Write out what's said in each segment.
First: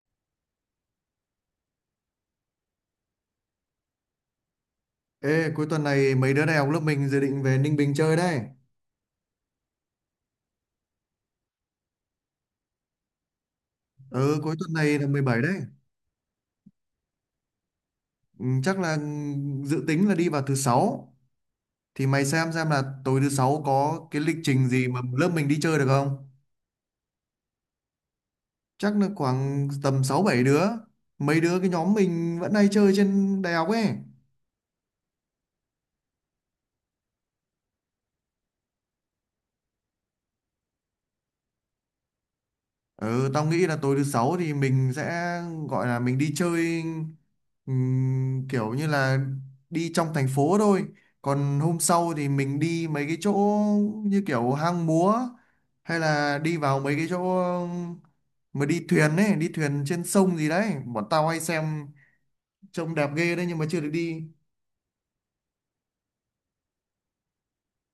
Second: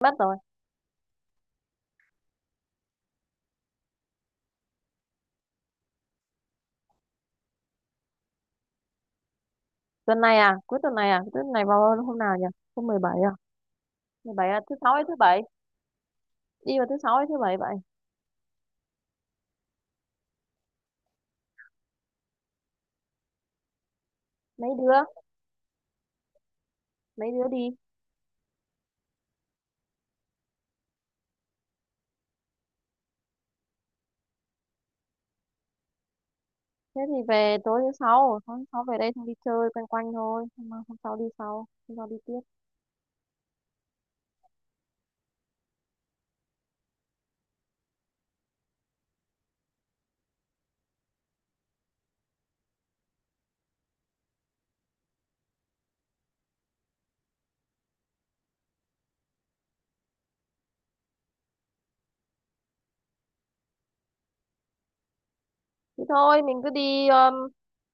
Mất rồi. Ê, cuối tuần này mấy đứa đại học lớp mình dự định về Ninh Bình chơi đấy. Tuần này à? Cuối tuần này à? Cuối tuần này vào hôm nào nhỉ? Hôm 17 à? Mười Ừ, bảy cuối à? tuần Thứ sáu này hay là thứ mười bảy? bảy đấy. Đi vào thứ sáu hay thứ bảy vậy? Ừ, chắc là dự tính là đi vào thứ sáu. Thì mày xem là tối thứ sáu có cái lịch trình Mấy gì mà đứa? lớp mình đi chơi được không? Mấy đứa đi? Chắc là khoảng tầm 6 7 đứa. Mấy đứa cái nhóm mình vẫn hay chơi trên đại học ấy. Thế thì về tối thứ sáu, hôm sáu về đây xong đi chơi quanh quanh thôi, hôm sau đi sau, hôm sau đi tiếp. Ừ, tao nghĩ là tối thứ sáu thì mình sẽ gọi là mình đi chơi, kiểu như là đi trong thành phố thôi. Còn hôm sau thì mình đi mấy cái chỗ như kiểu hang múa, hay là đi vào mấy cái chỗ mà đi thuyền ấy, đi thuyền trên sông gì đấy. Bọn tao hay xem trông đẹp ghê đấy nhưng mà chưa được đi. Thế thôi, mình cứ đi,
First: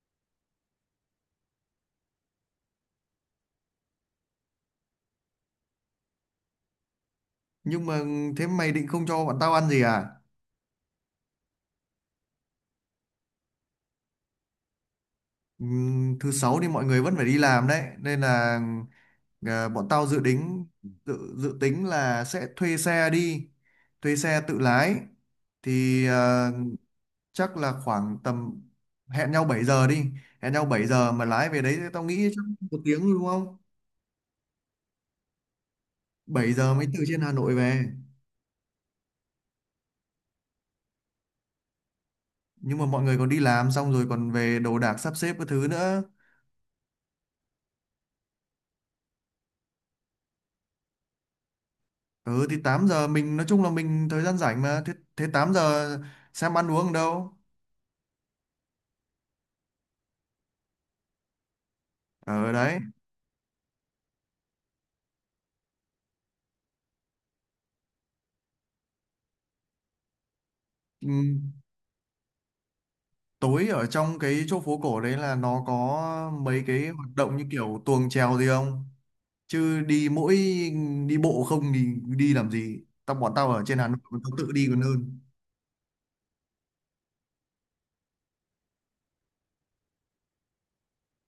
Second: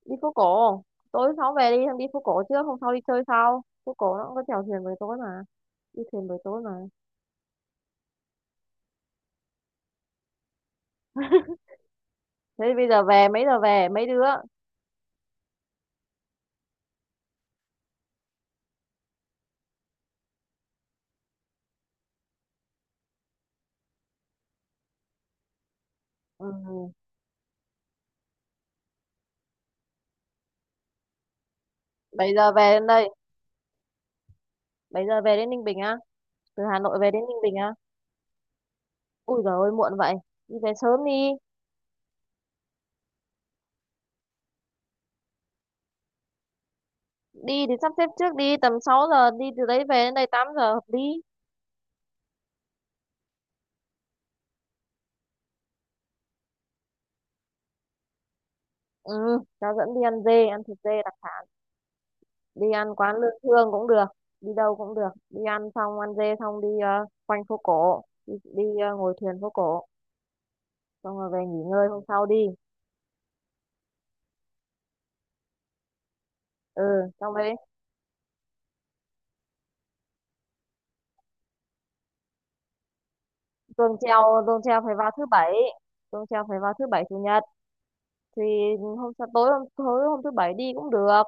đi phố cổ. Tối thứ sáu về đi, xong đi phố cổ trước, hôm sau đi chơi sau. Phố cổ nó cũng có chèo thuyền buổi tối mà, đi thuyền buổi tối mà. Nhưng mà thế mày định không cho bọn tao ăn gì à? Thế thì bây giờ về mấy đứa? Thứ sáu thì mọi người vẫn phải đi làm đấy nên là bọn tao dự tính, dự dự tính là sẽ thuê xe đi, thuê xe tự lái thì Ừ. Chắc là khoảng tầm, hẹn nhau 7 giờ đi, hẹn nhau 7 giờ mà lái về đấy tao nghĩ 7 chắc giờ về một đến tiếng đây, thôi đúng không. 7 giờ về đến Ninh Bình à? bảy Từ giờ Hà mới Nội từ về trên đến Hà Ninh Nội Bình á, về, ui giời ơi muộn vậy, đi về sớm đi. nhưng mà mọi người còn đi làm xong rồi còn về đồ đạc sắp xếp các thứ nữa. Đi thì sắp xếp trước đi, tầm 6 giờ đi từ đấy về đến đây 8 giờ hợp lý. Ừ thì 8 giờ mình nói chung là mình thời gian rảnh mà. Thế 8 giờ xem ăn uống ở đâu, Ừ, cháu dẫn đi ăn dê, ăn thịt dê đặc, ở đi đấy. ăn quán Lương Thương cũng được, đi đâu cũng được, đi ăn xong ăn dê xong đi, quanh phố cổ đi, đi, ngồi thuyền phố cổ, xong rồi về Ừm, nghỉ ngơi hôm sau đi. tối ở trong cái chỗ phố cổ đấy là nó có mấy Ừ, cái hoạt xong động như đấy. kiểu tuồng chèo gì không? Chứ đi mỗi đi bộ không thì đi làm gì? Tao, bọn tao ở trên Hà tuồng Nội treo tao tự tuồng đi treo còn phải vào hơn. thứ bảy, tuồng treo phải vào thứ bảy chủ nhật thì hôm sau tối hôm thứ bảy đi cũng được,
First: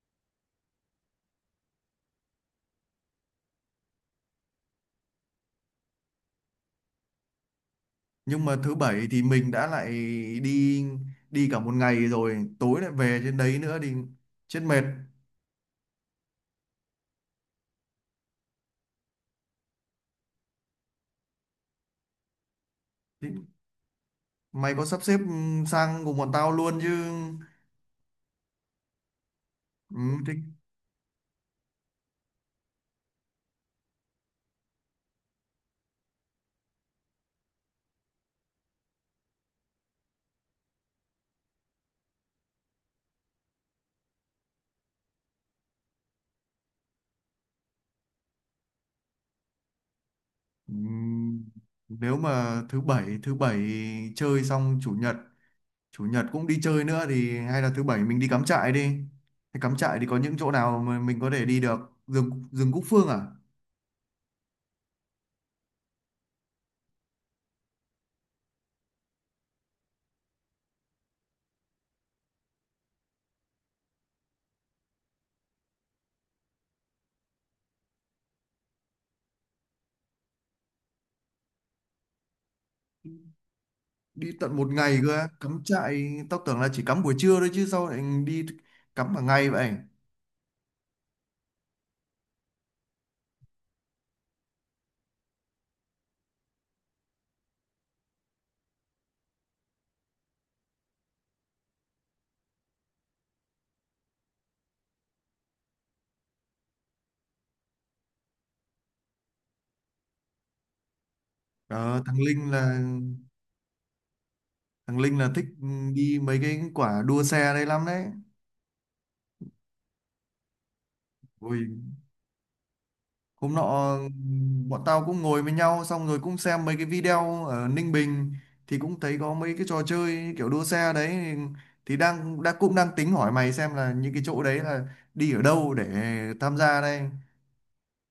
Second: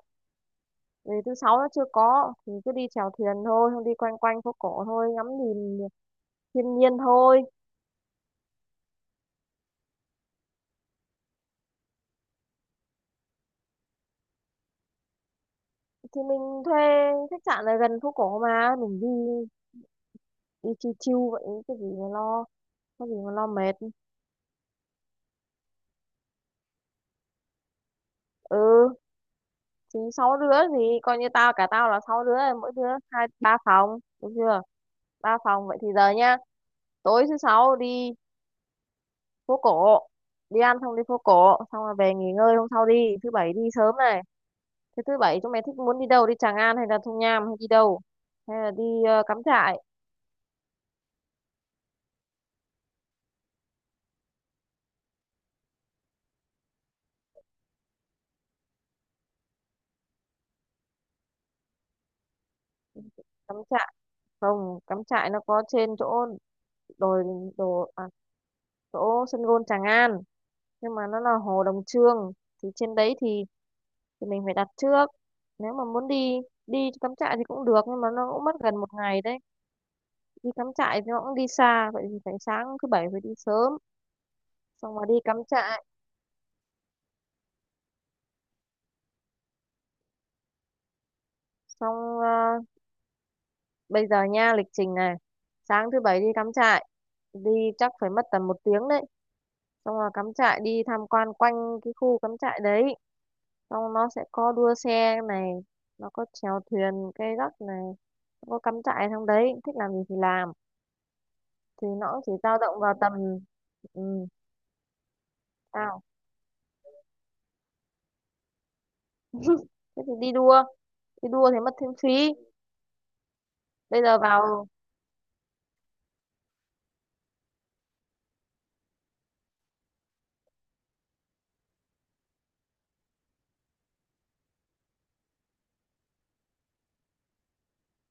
vì thứ sáu nó chưa có thì cứ đi chèo thuyền thôi, không đi quanh quanh phố cổ thôi, ngắm nhìn thiên nhiên thôi. Nhưng mà thứ bảy thì mình đã lại đi đi cả một ngày rồi, tối lại về trên đấy nữa thì chết mệt. Thì mình thuê khách sạn ở gần phố cổ mà mình đi, đi chill chill vậy, cái gì mà lo, có gì Thì mà lo mệt. mày có sắp xếp sang cùng bọn tao luôn chứ? Ừ, Ừ, thì sáu thích. đứa thì coi như tao cả tao là sáu đứa rồi, mỗi đứa hai ba phòng được chưa, ba phòng vậy thì giờ nhá. Tối thứ sáu đi phố cổ, đi ăn xong đi phố cổ xong rồi về nghỉ ngơi, hôm sau đi thứ bảy đi sớm này. Thế thứ bảy chúng mày thích muốn đi đâu, đi Tràng An hay là Thung Nham hay đi đâu? Hay là đi Ừ, nếu mà thứ bảy chơi xong, chủ nhật cũng đi chơi nữa thì hay là thứ bảy mình đi cắm trại đi. Thế cắm trại thì có những chỗ nào mà mình có thể đi được? Rừng rừng Cúc Phương à? cắm trại không, cắm trại nó có trên chỗ đồi đồ à, chỗ sân gôn Tràng An nhưng mà nó là hồ Đồng Trương, thì trên đấy thì mình phải đặt trước. Nếu mà muốn đi đi cắm trại thì cũng được nhưng mà nó cũng mất gần một ngày đấy. Đi cắm trại thì nó cũng đi xa vậy thì phải sáng thứ bảy phải đi sớm Đi tận một xong ngày rồi cơ đi á. cắm Cắm trại. trại tao tưởng là chỉ cắm buổi trưa thôi chứ sao lại đi cắm cả ngày vậy? xong ờ, Bây giờ nha lịch trình này: sáng thứ bảy đi cắm trại, đi chắc phải mất tầm một tiếng đấy, xong rồi cắm trại đi tham quan quanh cái khu cắm trại đấy, xong nó sẽ có đua xe này, nó có chèo thuyền cây gác này, nó có cắm trại trong đấy thích làm gì thì làm, thì Ờ, nó thằng cũng chỉ Linh dao là, động vào tầm, ừ, thằng Linh thích sao đi mấy cái quả đua xe đây lắm đấy. thế thì đi đua, đi đua thì Ui, mất thêm phí. hôm nọ Bây giờ vào bọn tao cũng ngồi với nhau xong rồi cũng xem mấy cái video ở Ninh Bình thì cũng thấy có mấy cái trò chơi kiểu đua xe đấy, thì đang đã cũng đang tính hỏi mày xem là những cái chỗ đấy là đi ở đâu để tham gia đây.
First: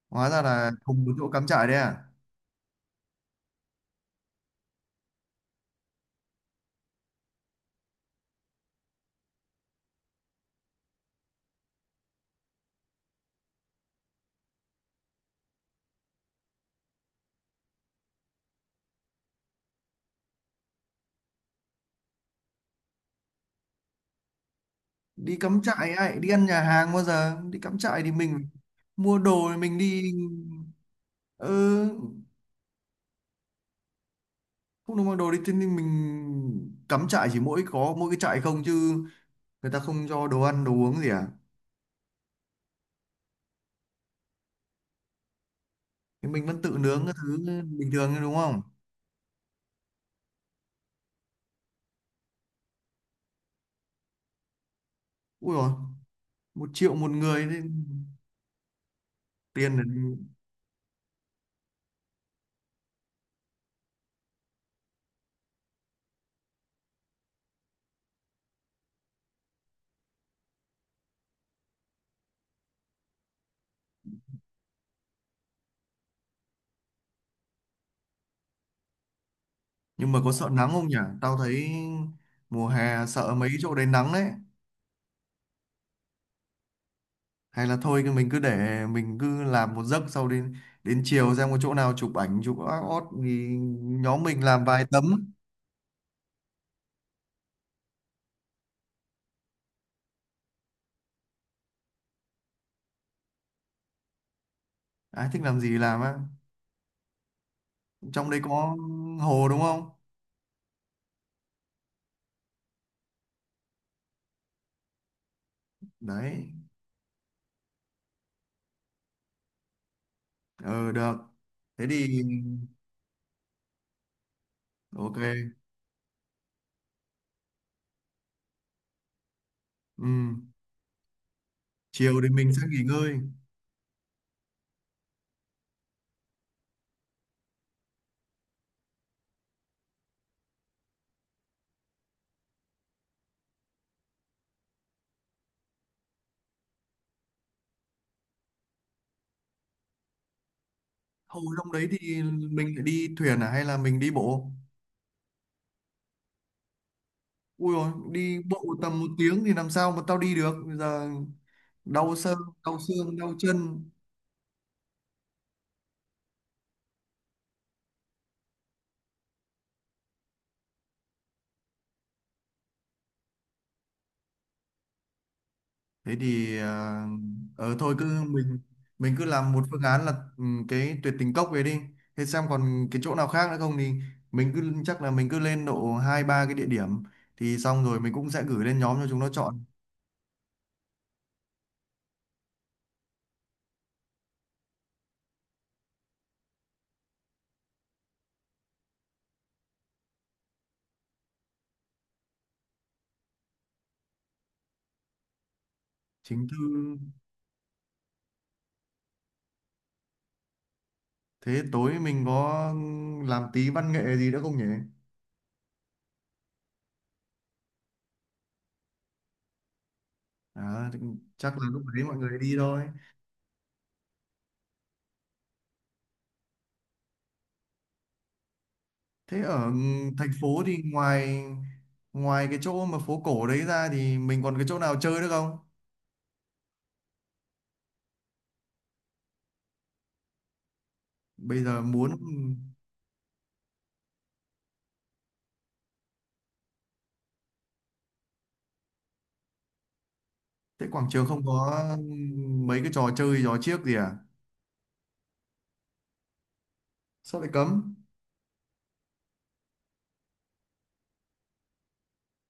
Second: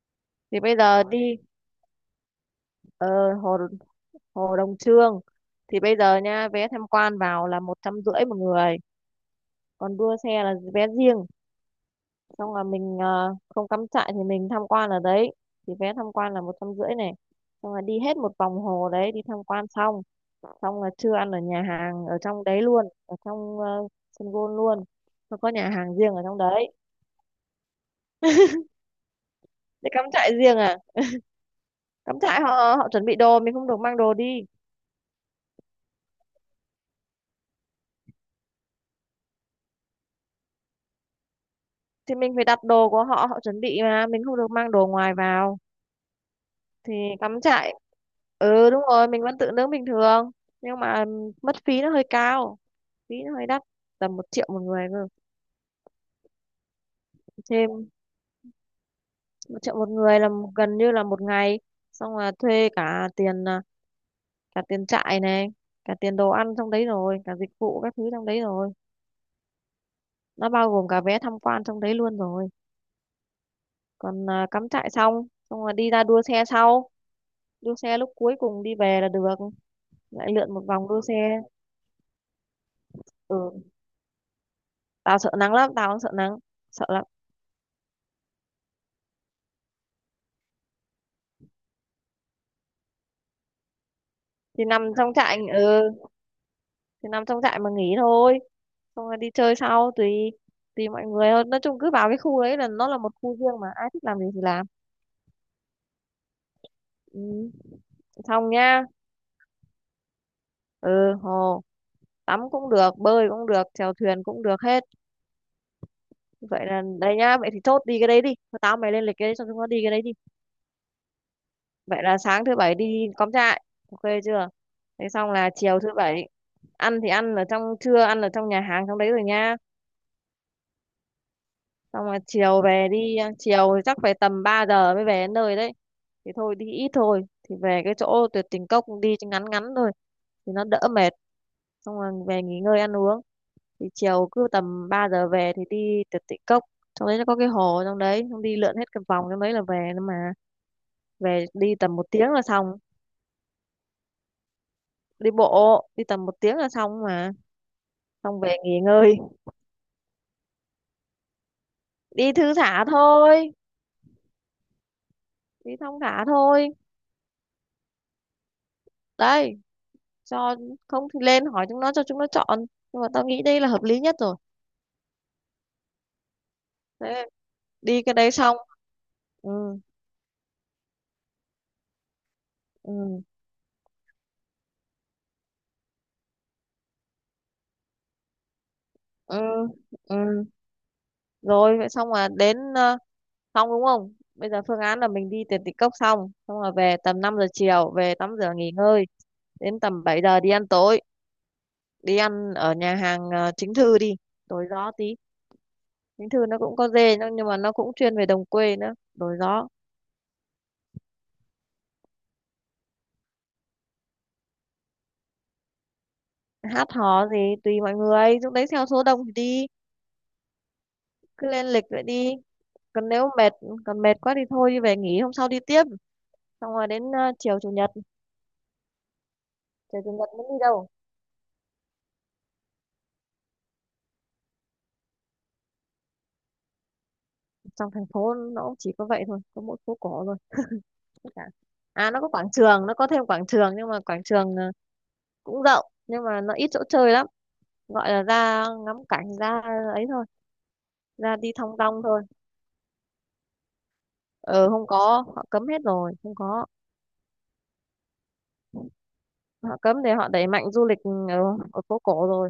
Hóa ra thì là bây giờ cùng một chỗ đi cắm trại đấy à? ờ, hồ hồ Đồng Trương, thì bây giờ nha, vé tham quan vào là một trăm rưỡi một người, còn đua xe là vé riêng. Xong là mình không cắm trại thì mình tham quan ở đấy, thì vé tham quan là một trăm rưỡi này, xong là đi hết một vòng hồ đấy đi tham quan xong, xong là trưa ăn ở nhà hàng ở trong đấy luôn, ở trong sân golf luôn. Đi Nó có cắm nhà trại hàng riêng ấy, ở đi trong ăn nhà đấy hàng bao giờ? Đi cắm trại thì mình mua đồ thì mình để cắm đi. trại riêng à. Ừ, Cắm trại họ, họ chuẩn bị đồ, mình không được mang đồ đi, không được mua đồ đi, thế nên mình cắm trại chỉ mỗi có mỗi cái trại không chứ, người ta không cho đồ ăn đồ uống gì à? thì mình phải đặt đồ của họ, họ chuẩn bị mà mình không được mang đồ ngoài vào. Thì mình vẫn tự Thì nướng cái thứ cắm trại, bình thường thôi, đúng không? ừ đúng rồi mình vẫn tự nướng bình thường, nhưng mà ừ, mất phí nó hơi cao, phí nó hơi đắt, tầm một triệu một người cơ. Ui rồi, 1 triệu một người thì Thêm một triệu tiền một là- người là gần như là một ngày, xong là thuê cả tiền, cả tiền trại này, cả tiền đồ ăn trong đấy rồi, cả dịch vụ các thứ trong đấy rồi, nó bao gồm cả vé tham quan trong đấy luôn rồi. Còn à, cắm trại xong xong là đi ra đua xe sau, đua xe lúc cuối cùng đi về là được, Nhưng mà lại có sợ lượn một nắng không vòng nhỉ? đua xe. Tao thấy mùa hè sợ mấy Ừ, chỗ đấy nắng đấy. tao sợ nắng lắm, tao không sợ nắng, sợ lắm. Hay là thôi thì mình cứ để mình cứ làm một giấc, sau đến đến chiều xem có chỗ nào chụp ảnh chụp ót ót thì nhóm mình Thì làm vài nằm trong tấm. trại, ừ thì nằm trong trại mà nghỉ thôi, xong rồi đi chơi sau, tùy, tùy mọi người hơn, nói chung cứ vào cái khu đấy là nó là một khu riêng mà ai thích làm gì thì làm. Ai thích làm gì làm á? Ừ. Trong đấy Xong có nhá. hồ đúng không? Ừ, hồ tắm cũng được, bơi cũng được, chèo thuyền cũng được hết. Đấy, Vậy là đây nhá, vậy thì chốt đi cái đấy đi. Thôi tao mày lên lịch cái đấy cho chúng nó đi cái đấy đi. ờ được. Thế Vậy là thì sáng thứ bảy đi cắm trại, ok chưa. Thế ok. xong là chiều thứ bảy, ăn thì ăn ở trong, trưa ăn ở trong nhà hàng trong đấy rồi nha. Ừ, Xong rồi chiều thì mình sẽ chiều nghỉ về đi, ngơi. chiều thì chắc phải tầm 3 giờ mới về đến nơi đấy, thì thôi đi ít thôi, thì về cái chỗ tuyệt tình cốc đi cho ngắn ngắn thôi, thì nó đỡ mệt, xong rồi về nghỉ ngơi ăn uống. Thì chiều cứ tầm 3 giờ về thì đi tuyệt tình cốc, trong đấy nó có cái hồ trong đấy, xong đi lượn hết cái vòng trong đấy là về nữa mà, Hồi về trong đi đấy tầm một thì tiếng là mình xong. phải đi thuyền à hay là mình đi bộ? Đi bộ đi tầm một tiếng là xong mà, Ui rồi, xong đi về bộ nghỉ tầm một ngơi, tiếng thì làm sao mà tao đi được? Bây giờ đau đi xương, thư đau thả xương, đau thôi, chân. đi thong thả thôi đấy, cho, không thì lên hỏi chúng nó cho chúng nó chọn, nhưng mà tao nghĩ đây là hợp lý nhất rồi. Thế thì à, Thế ờ thôi đi cái cứ đấy xong, mình cứ ừ, làm một phương án là ừ, cái tuyệt tình cốc về đi. Thế xem còn cái chỗ ừ, nào khác nữa không thì mình cứ, chắc là mình cứ lên độ hai ba cái địa điểm, thì xong rồi mình cũng sẽ gửi lên nhóm cho chúng nó ừ, chọn. ừ rồi. Vậy xong là đến, xong đúng không, bây giờ phương án là mình đi tiền tịch cốc xong xong rồi về tầm 5 giờ chiều, về tắm rửa nghỉ ngơi, đến tầm 7 giờ đi ăn tối, đi ăn ở nhà hàng chính thư đi, đổi gió tí, chính thư Chính nó cũng có thư, dê nhưng mà nó cũng chuyên về đồng quê nữa, đổi gió. thế tối mình có ừ, làm tí văn nghệ gì nữa không nhỉ? Hát hò gì tùy mọi người lúc đấy, theo số đông thì đi, Đó, thì cứ chắc lên là lúc lịch đấy vậy mọi đi. người đi thôi. Còn nếu mệt, còn mệt quá thì thôi đi về nghỉ hôm sau đi tiếp. Xong rồi đến chiều chủ nhật, Thế ở chiều chủ nhật thành muốn đi phố thì đâu. ngoài, ngoài cái chỗ mà phố cổ đấy ra thì mình còn cái chỗ nào chơi nữa không? Trong thành phố nó cũng chỉ có vậy thôi, có mỗi phố cổ thôi, tất cả. Bây giờ muốn, À nó có quảng trường, nó có thêm quảng trường nhưng mà quảng trường cũng rộng nhưng mà nó ít chỗ chơi lắm, gọi là ra ngắm cảnh ra ấy thôi, thế quảng trường ra không đi thong có dong thôi. mấy cái trò chơi trò chiếc gì à? Ờ không có, họ cấm hết rồi, không có. Sao lại cấm? Họ cấm thì họ đẩy mạnh du lịch ở, ở phố cổ rồi.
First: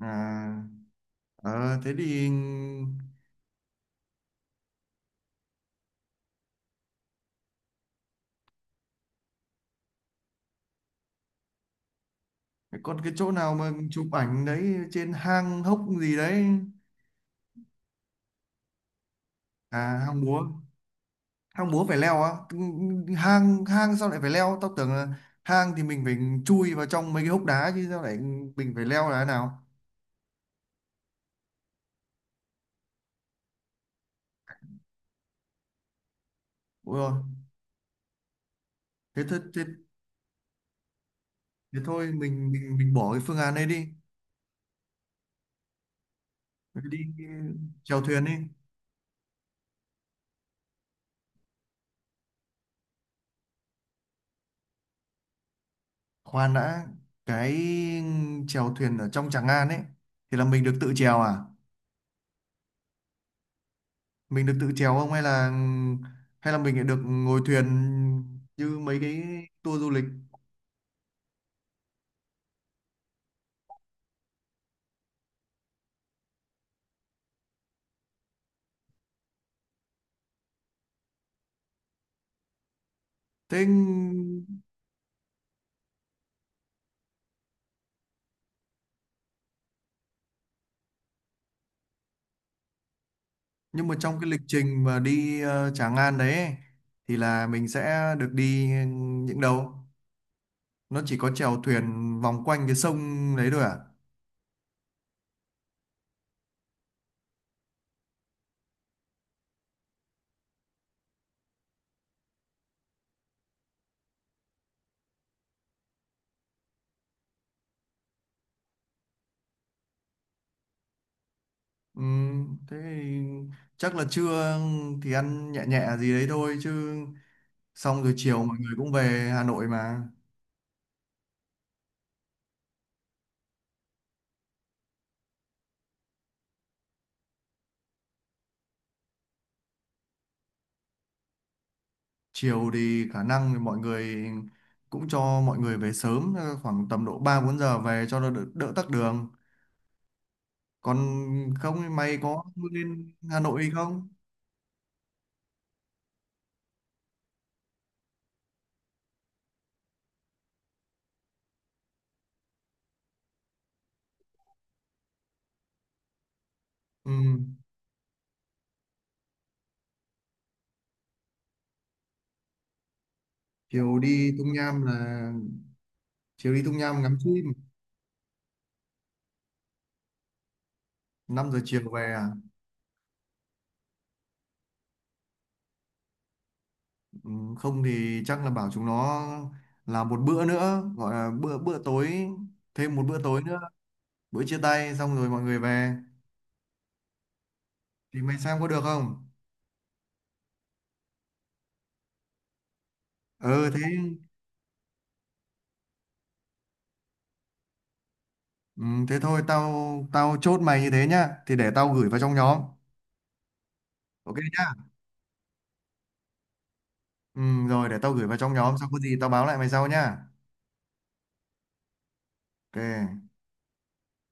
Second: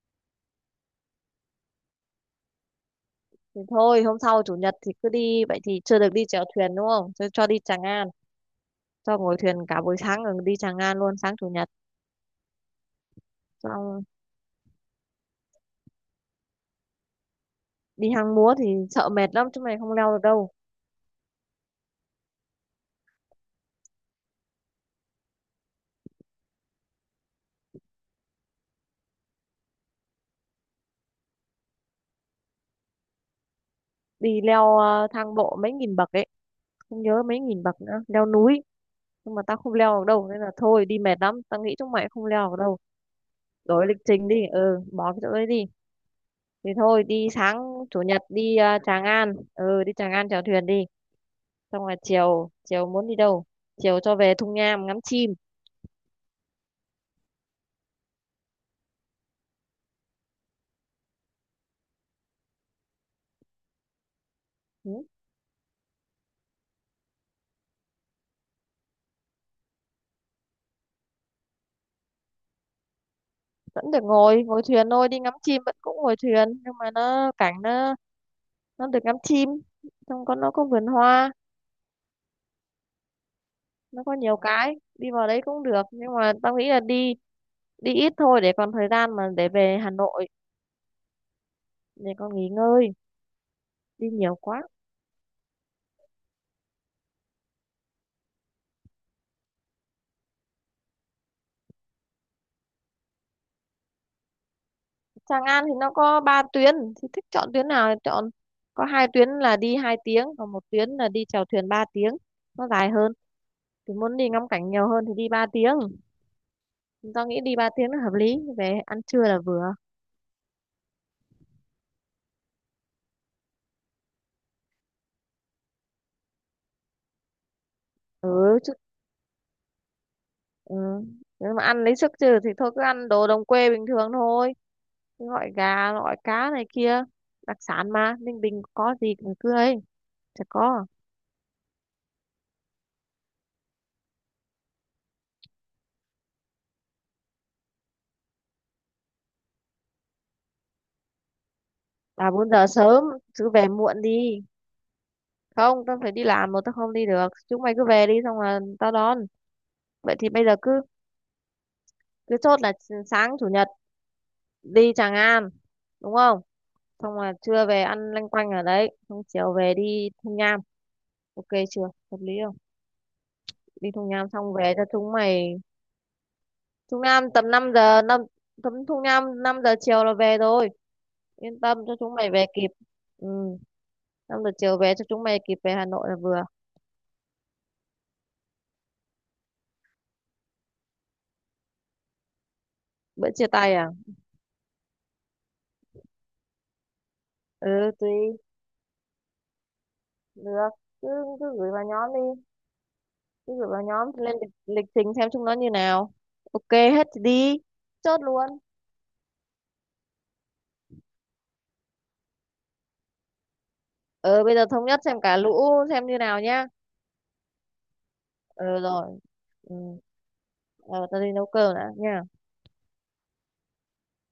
À, ờ, thế thì Thì thôi hôm sau chủ nhật thì cứ đi vậy, thì chưa được đi chèo thuyền đúng không, cho, cho đi Tràng An, cho ngồi thuyền cả buổi sáng rồi đi Tràng An luôn sáng chủ nhật. còn cái chỗ nào mà Xong chụp ảnh đấy trên hang hốc gì đấy? đi hang múa thì sợ mệt lắm, chỗ này À, không leo hang được múa, đâu, hang múa phải leo á? Ừ, hang hang sao lại phải leo, tao tưởng là hang thì mình phải chui vào trong mấy cái hốc đá chứ, sao lại mình phải leo là thế nào? đi leo thang bộ mấy nghìn bậc ấy, Ôi không rồi, nhớ mấy nghìn bậc nữa, leo núi, thế, nhưng thế, mà tao thế, không leo được đâu nên là thôi, đi mệt lắm, tao nghĩ thế chúng mày thôi không leo mình, được mình đâu. mình bỏ cái phương án này Đổi đi. lịch trình đi, ừ bỏ cái chỗ đấy đi. Thì Mình đi thôi đi sáng chèo chủ nhật thuyền đi. đi Tràng An, ừ đi Tràng An chèo thuyền đi, xong rồi chiều, chiều muốn đi đâu. Chiều cho về Thung Nham ngắm chim. Khoan đã, cái chèo thuyền ở trong Tràng An ấy thì là mình được tự chèo à, mình được tự chèo Ừ, không hay là, hay là mình lại được ngồi thuyền như mấy cái tour du lịch vẫn được ngồi, ngồi thuyền thôi, đi ngắm chim vẫn cũng ngồi thuyền, nhưng mà nó cảnh nó được ngắm chim, xong có nó có vườn hoa, thế? nó có nhiều cái, đi vào đấy cũng được nhưng mà tao nghĩ là đi, đi ít thôi để còn thời gian mà để về Hà Nội, để con nghỉ ngơi, Nhưng mà đi trong cái nhiều lịch quá. trình mà đi Tràng An đấy ấy, thì là mình sẽ được đi những đâu? Nó chỉ có chèo thuyền vòng quanh cái sông đấy thôi à? Tràng An thì nó có ba tuyến, thì thích chọn tuyến nào thì chọn, có hai tuyến là đi hai tiếng còn một tuyến là đi chèo thuyền ba tiếng, nó dài hơn, thì muốn đi ngắm cảnh nhiều hơn thì đi ba tiếng, tao nghĩ đi ba tiếng là hợp lý, về ăn trưa là vừa. Thế thì chắc là trưa thì ăn nhẹ nhẹ gì đấy thôi chứ, xong rồi chiều mọi Ừ, chứ, người cũng về Hà Nội mà. ừ. Nếu mà ăn lấy sức chứ thì thôi cứ ăn đồ đồng quê bình thường thôi, gọi gà gọi cá này kia, đặc sản mà Ninh Bình có gì cũng tươi, chả có. Chiều thì khả năng thì mọi người cũng cho mọi người về sớm khoảng tầm độ 3 4 giờ về cho nó đỡ, đỡ tắc đường. Còn không thì mày Bà có bốn giờ sớm lên Hà chứ, về Nội muộn không? đi, không tao phải đi làm mà, tao không đi được, chúng mày cứ về đi xong là tao đón. Vậy thì bây giờ cứ, cứ chốt là sáng chủ nhật đi Tràng An, đúng không, Ừ. xong là trưa về ăn lanh quanh ở đấy, xong chiều về đi Thung Nham, ok chưa, hợp lý không. Đi Chiều Thung Nham đi Tung xong về Nham cho chúng là, mày, chiều đi Tung Thung Nham ngắm Nham chim. tầm 5 giờ, năm tầm Thung Nham 5 giờ chiều là về rồi, 5 giờ yên tâm chiều cho về chúng à? mày về kịp. Ừ, năm giờ chiều về cho chúng mày kịp về Hà Nội là vừa. Ừ, không thì chắc là bảo chúng nó làm một bữa nữa gọi là bữa bữa tối, thêm một bữa Bữa tối chia nữa, tay à. bữa chia tay xong rồi mọi người về. Ừ, tùy. Thì mày xem có được không? Được, cứ, cứ gửi vào nhóm đi, cứ gửi Ừ thế, vào nhóm lên lịch, lịch trình xem chúng nó như nào, ok hết thì đi, chốt luôn. ừ, thế thôi tao, tao chốt mày như thế nhá, thì để tao gửi vào trong nhóm. Ok Ừ bây giờ thống nhá. nhất xem cả lũ xem như nào nhá. Ừ, rồi để tao gửi vào trong nhóm Ừ xong có gì rồi. tao báo lại mày Ừ. sau nhá. Ờ tao đi nấu cơm đã nha. Ok.